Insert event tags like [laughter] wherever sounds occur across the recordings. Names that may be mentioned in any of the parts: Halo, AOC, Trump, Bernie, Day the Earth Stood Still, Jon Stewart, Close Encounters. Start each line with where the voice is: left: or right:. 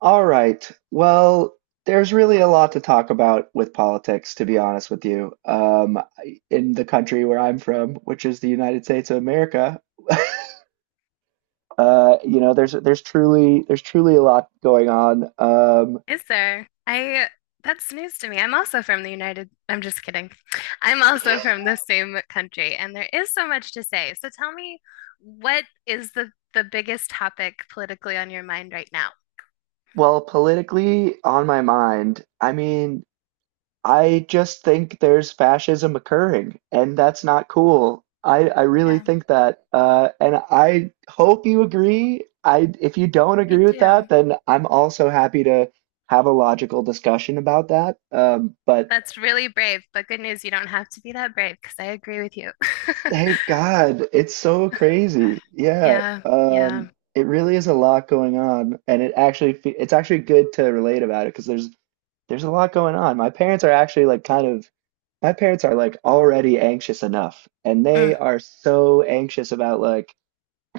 right: All right. Well, there's really a lot to talk about with politics, to be honest with you. In the country where I'm from, which is the United States of America, [laughs] there's truly a lot going on.
left: Is there? I that's news to me. I'm also from the United. I'm just kidding. I'm also from the same country, and there is so much to say. So tell me, what is the biggest topic politically on your mind right now?
right: Well, politically on my mind, I just think there's fascism occurring, and that's not cool. I really
left: Yeah,
right: think that, and I hope you agree. If you don't
left: I
right: agree with
left: do.
right: that, then I'm also happy to have a logical discussion about that. But
left: That's really brave, but good news, you don't have to be that brave because I agree with you. [laughs]
right: thank God. It's so crazy. Yeah.
left: Yeah, yeah.
right: It really is a lot going on, and it actually it's actually good to relate about it because there's a lot going on. My parents are actually my parents are like already anxious enough, and they
left: Mm,
right: are so anxious about like,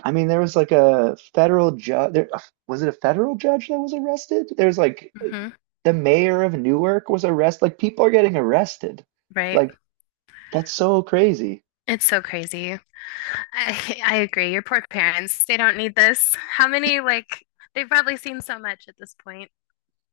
right: I mean, there was like a federal judge there was it a federal judge that was arrested? There's like
left: hmm.
right: the mayor of Newark was arrested. Like, people are getting arrested.
left: Right.
right: Like, that's so crazy.
left: It's so crazy. I [laughs] I agree. Your poor parents, they don't need this. How many like they've probably seen so much at this point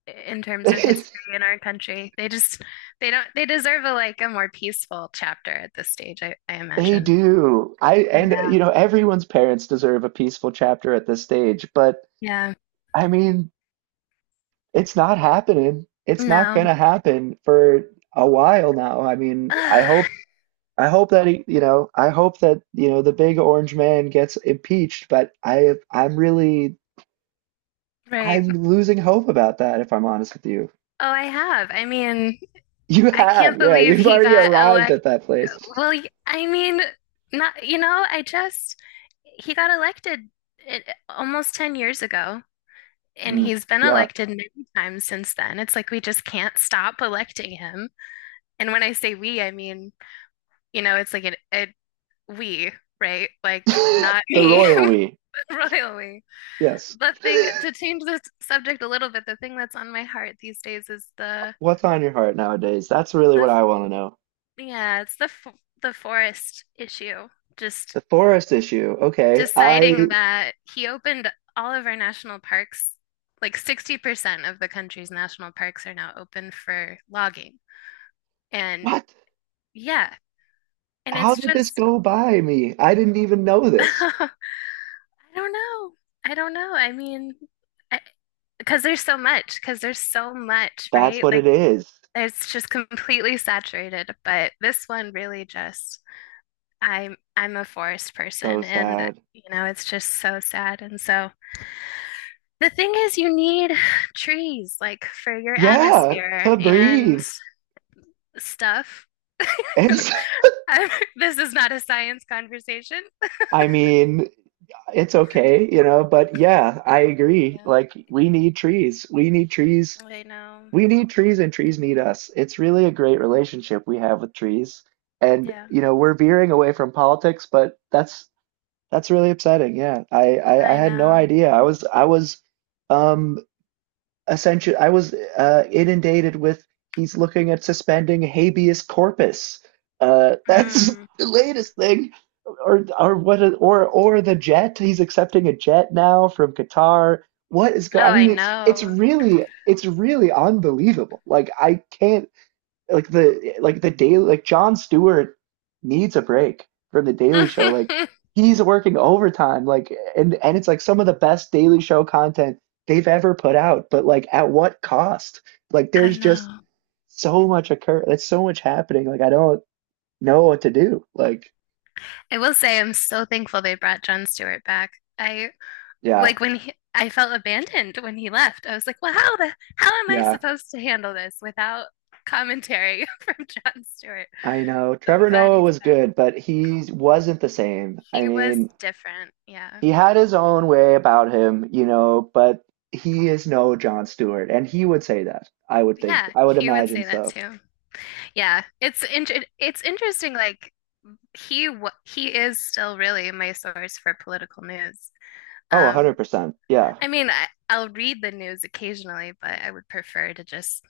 left: in terms of history
right: [laughs]
left: in our country. They just they don't they deserve a like a more peaceful chapter at this stage, I
right: They
left: imagine.
right: do. I And, you
left: Yeah.
right: know, everyone's parents deserve a peaceful chapter at this stage, but,
left: Yeah.
right: I mean, it's not happening. It's not
left: No.
right: gonna happen for a while now.
left: [sighs] Ugh,
right: I hope that I hope that, you know, the big orange man gets impeached, but I'm really
left: right.
right: I'm losing hope about that if I'm honest with you.
left: Oh, I have. I mean,
right: You
left: I can't
right: have, yeah,
left: believe
right: you've
left: he
right: already
left: got
right: arrived
left: elect.
right: at that place.
left: Well, I mean, not, you know, I just he got elected it, almost 10 years ago. And
right: Mm,
left: he's been
right: yeah.
left: elected many times since then. It's like we just can't stop electing him. And when I say we, I mean, you know, it's like a we, right? Like not
right: [laughs] The
left: me,
right: royal we.
left: [laughs] royal we.
right: Yes.
left: The thing to change this subject a little bit, the thing that's on my heart these days is the
right: What's on your heart nowadays? That's really what
left: the
right: I want to know.
left: yeah, it's the forest issue. Just
right: The forest issue. Okay.
left: deciding that he opened all of our national parks, like 60% of the country's national parks are now open for logging. And
right: What?
left: yeah, and
right: How
left: it's
right: did this
left: just
right: go by me? I didn't even know
left: [laughs]
right: this.
left: I don't know. I don't know. I mean, I, because there's so much,
right: That's
left: right?
right: what
left: Like
right: it is.
left: it's just completely saturated, but this one really just I'm a forest
right: It's so
left: person and
right: sad.
left: you know, it's just so sad. And so the thing is you need [sighs] trees like for your
right: Yeah,
left: atmosphere
right: to
left: and
right: breathe.
left: stuff.
right: It's.
left: [laughs]
right: [laughs]
left: I'm- This is not a science conversation.
right: I mean, it's okay, you know, but yeah, I agree.
left: Yeah.
right: Like, we need trees. We need trees.
left: I know.
right: We need trees and trees need us. It's really a great relationship we have with trees. And,
left: Yeah.
right: you know, we're veering away from politics, but that's really upsetting. Yeah, I
left: I
right: had no
left: know.
right: idea. I was um essentially I was inundated with, he's looking at suspending habeas corpus. That's
left: Mm.
right: [laughs] the latest thing, or what? Or the jet. He's accepting a jet now from Qatar. What is
left: Oh,
right: going? I
left: I
right: mean, it's
left: know.
right: it's really unbelievable. Like, I can't, like the, daily, like John Stewart needs a break from the
left: [laughs]
right: Daily Show. Like,
left: I
right: he's working overtime. And it's like some of the best Daily Show content they've ever put out. But like, at what cost? Like, there's just
left: know.
right: so much occur. That's so much happening. Like, I don't know what to do. Like,
left: I will say I'm so thankful they brought Jon Stewart back. I
right: yeah,
left: like when he, I felt abandoned when he left. I was like, well, how am I
right: yeah.
left: supposed to handle this without commentary [laughs] from Jon Stewart?
right: I know
left: So I'm
right: Trevor
left: glad
right: Noah
left: he's
right: was
left: back.
right: good, but he wasn't the same. I
left: He was
right: mean,
left: different. Yeah.
right: he had his own way about him, you know, but he is no Jon Stewart, and he would say that. I would think.
left: Yeah,
right: I would
left: he would
right: imagine
left: say that
right: so.
left: too. Yeah, it's inter it's interesting. Like he is still really my source for political news.
right: Oh,
left: Um,
right: 100%. Yeah.
left: I mean, I'll read the news occasionally, but I would prefer to just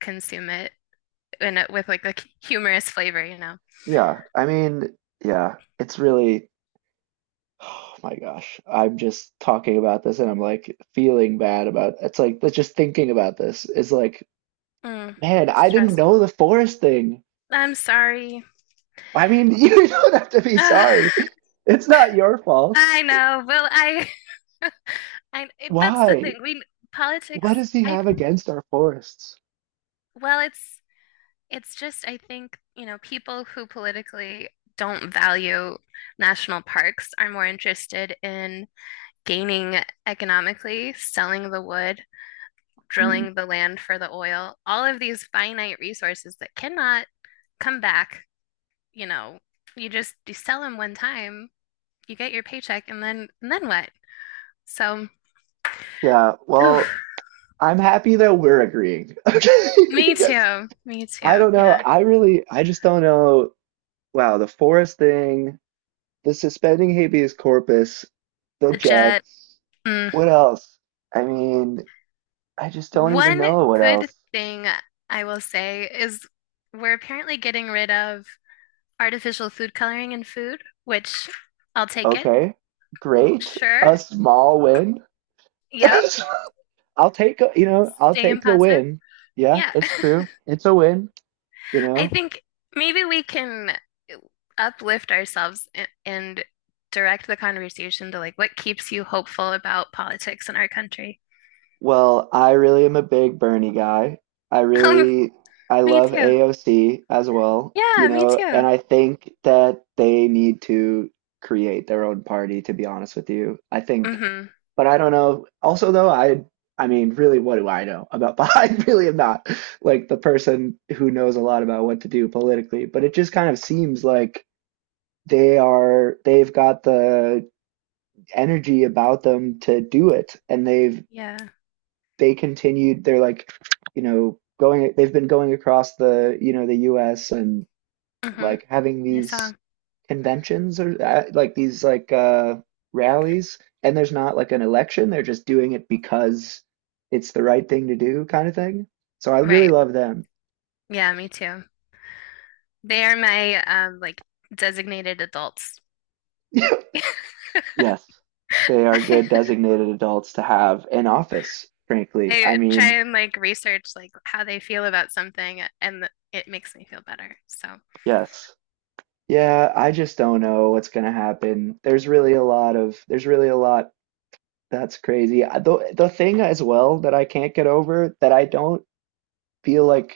left: consume it in with like a humorous flavor, you know.
right: Yeah. It's really, oh my gosh. I'm just talking about this and I'm like feeling bad about, it's like, that's just thinking about this is like,
left: Mm,
right: man, I didn't know
left: stressful.
right: the forest thing.
left: I'm sorry.
right: I mean, [laughs] you don't have to be
left: [sighs] Ugh,
right: sorry. It's not your fault.
left: I know. Well, I that's the
right: Why?
left: thing. We
right: What
left: politics.
right: does he
left: I
right: have against our forests?
left: well, it's just I think you know people who politically don't value national parks are more interested in gaining economically, selling the wood,
right: Hmm.
left: drilling the land for the oil, all of these finite resources that cannot come back, you know, you sell them one time, you get your paycheck, and then what? So,
right: Yeah,
left: oof,
right: well, I'm happy that we're agreeing. [laughs] Okay,
left: me
right: because
left: too, me
right: I
left: too.
right: don't know.
left: Yeah,
right: I really, I just don't know. Wow, the Forrest thing, the suspending habeas corpus, the
left: the jet.
right: Jets.
left: Mm.
right: What else? I mean, I just don't even know
left: One
right: what
left: good
right: else.
left: thing I will say is we're apparently getting rid of artificial food coloring in food, which I'll take it.
right: Okay, great.
left: Sure.
right: A small win.
left: Yep.
right: [laughs] I'll take, you know, I'll
left: Staying
right: take the
left: positive.
right: win. Yeah,
left: Yeah. [laughs]
right: it's true. It's a win, you
left: I
right: know.
left: think maybe we can uplift ourselves and direct the conversation to like what keeps you hopeful about politics in our country.
right: Well, I really am a big Bernie guy. I
left: [laughs] Um,
right: really I
left: me
right: love
left: too.
right: AOC as well, you
left: Yeah, me
right: know, and
left: too.
right: I think that they need to create their own party, to be honest with you. I think,
left: Mm-hmm.
right: but I don't know. Also though, I mean, really, what do I know about [laughs] I really am not like the person who knows a lot about what to do politically, but it just kind of seems like they've got the energy about them to do it, and they've
left: Yeah.
right: they continued they're like you know, going, they've been going across the, you know, the US and like having
left: Mm-hmm. I
right: these
left: saw.
right: conventions or like these like rallies, and there's not like an election, they're just doing it because it's the right thing to do, kind of thing, so I really
left: Right.
right: love them.
left: Yeah, me too. They are my like designated adults.
right: [laughs]
left: [laughs] I
right: Yes, they are good designated adults to have in office, frankly. I
left: try
right: mean,
left: and like research like how they feel about something and it makes me feel better. So,
right: yes, yeah, I just don't know what's going to happen. There's really a lot That's crazy. The thing as well that I can't get over, that I don't feel like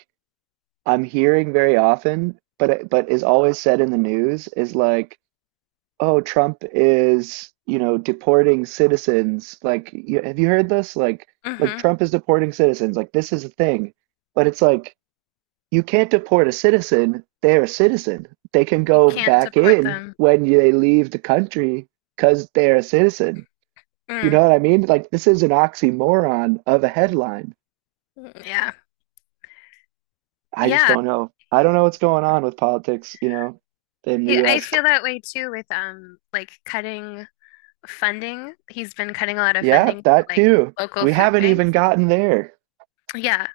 right: I'm hearing very often, but it- but is always said in the news, is like, oh, Trump is, you know, deporting citizens. Like, have you heard this? Like,
left: hmm.
right: Trump is deporting citizens. Like, this is a thing. But it's like, you can't deport a citizen. They're a citizen. They can
left: You
right: go
left: can't
right: back
left: deport
right: in
left: them.
right: when they leave the country because they're a citizen. You
left: Mm.
right: know what I mean? Like, this is an oxymoron of a headline.
left: Yeah.
right: I just
left: Yeah,
right: don't know. I don't know what's going on with politics, you know, in the
left: I
right: US.
left: feel that way too with like cutting funding. He's been cutting a lot of
right: Yeah,
left: funding to
right: that
left: like
right: too.
left: local
right: We
left: food
right: haven't even
left: banks.
right: gotten there.
left: Yeah.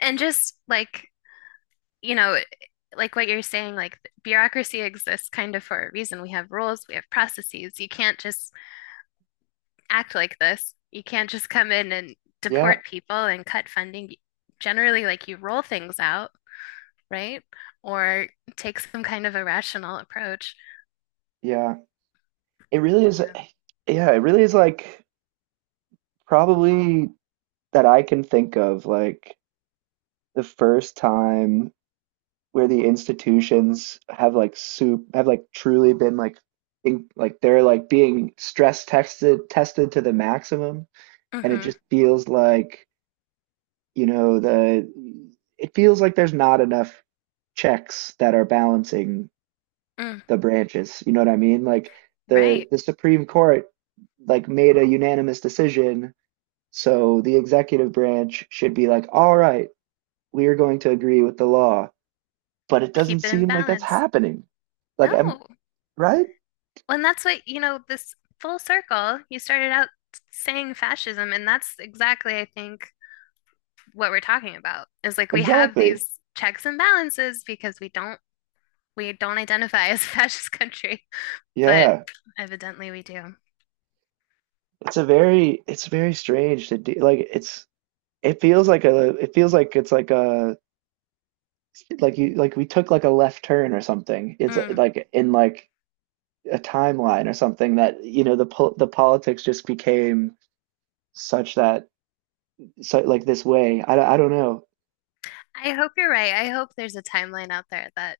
left: And just like, you know, like what you're saying, like bureaucracy exists kind of for a reason. We have rules, we have processes. You can't just act like this. You can't just come in and deport
right: Yeah,
left: people and cut funding. Generally, like you roll things out, right? Or take some kind of a rational approach.
right: yeah. It really is,
left: Yeah.
right: yeah, it really is like probably, that I can think of, like the first time where the institutions have like soup have like truly been like in, like they're like being stress tested tested to the maximum. And it
left: Mm-hmm.
right: just feels like, you know, the it feels like there's not enough checks that are balancing
left: Mm,
right: the branches. You know what I mean? Like, the
left: right.
right: the Supreme Court like made a unanimous decision, so the executive branch should be like, all right, we are going to agree with the law, but it doesn't
left: Keep it in
right: seem like that's
left: balance.
right: happening.
left: No.
right: Like, I'm
left: Well,
right: right?
left: and that's what, you know, this full circle, you started out saying fascism, and that's exactly, I think, what we're talking about is like we have
right: Exactly.
left: these checks and balances because we don't identify [laughs] as a fascist country, but
right: Yeah.
left: evidently we do.
right: It's a very, it's very strange to do. Like, it's, it feels like a, it feels like it's like a, [laughs] like you, like we took like a left turn or something. It's
left: Mm.
right: like in like a timeline or something, that, you know, the the politics just became such that, so like this way. I don't know.
left: I hope you're right. I hope there's a timeline out there that,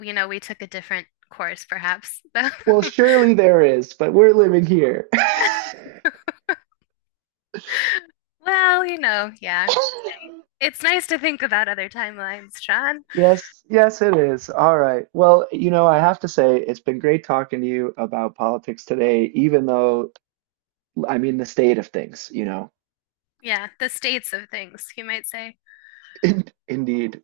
left: you know, we took a different course, perhaps.
right: Well,
left: [laughs]
right: surely there is, but we're living here. [laughs]
left: Well, you know, yeah. It's nice to think about other timelines, Sean.
right: Yes, yes, it is. All right. Well, you know, I have to say it's been great talking to you about politics today, even though, I mean, the state of things, you know.
left: Yeah, the states of things, you might say.
right: [laughs] Indeed.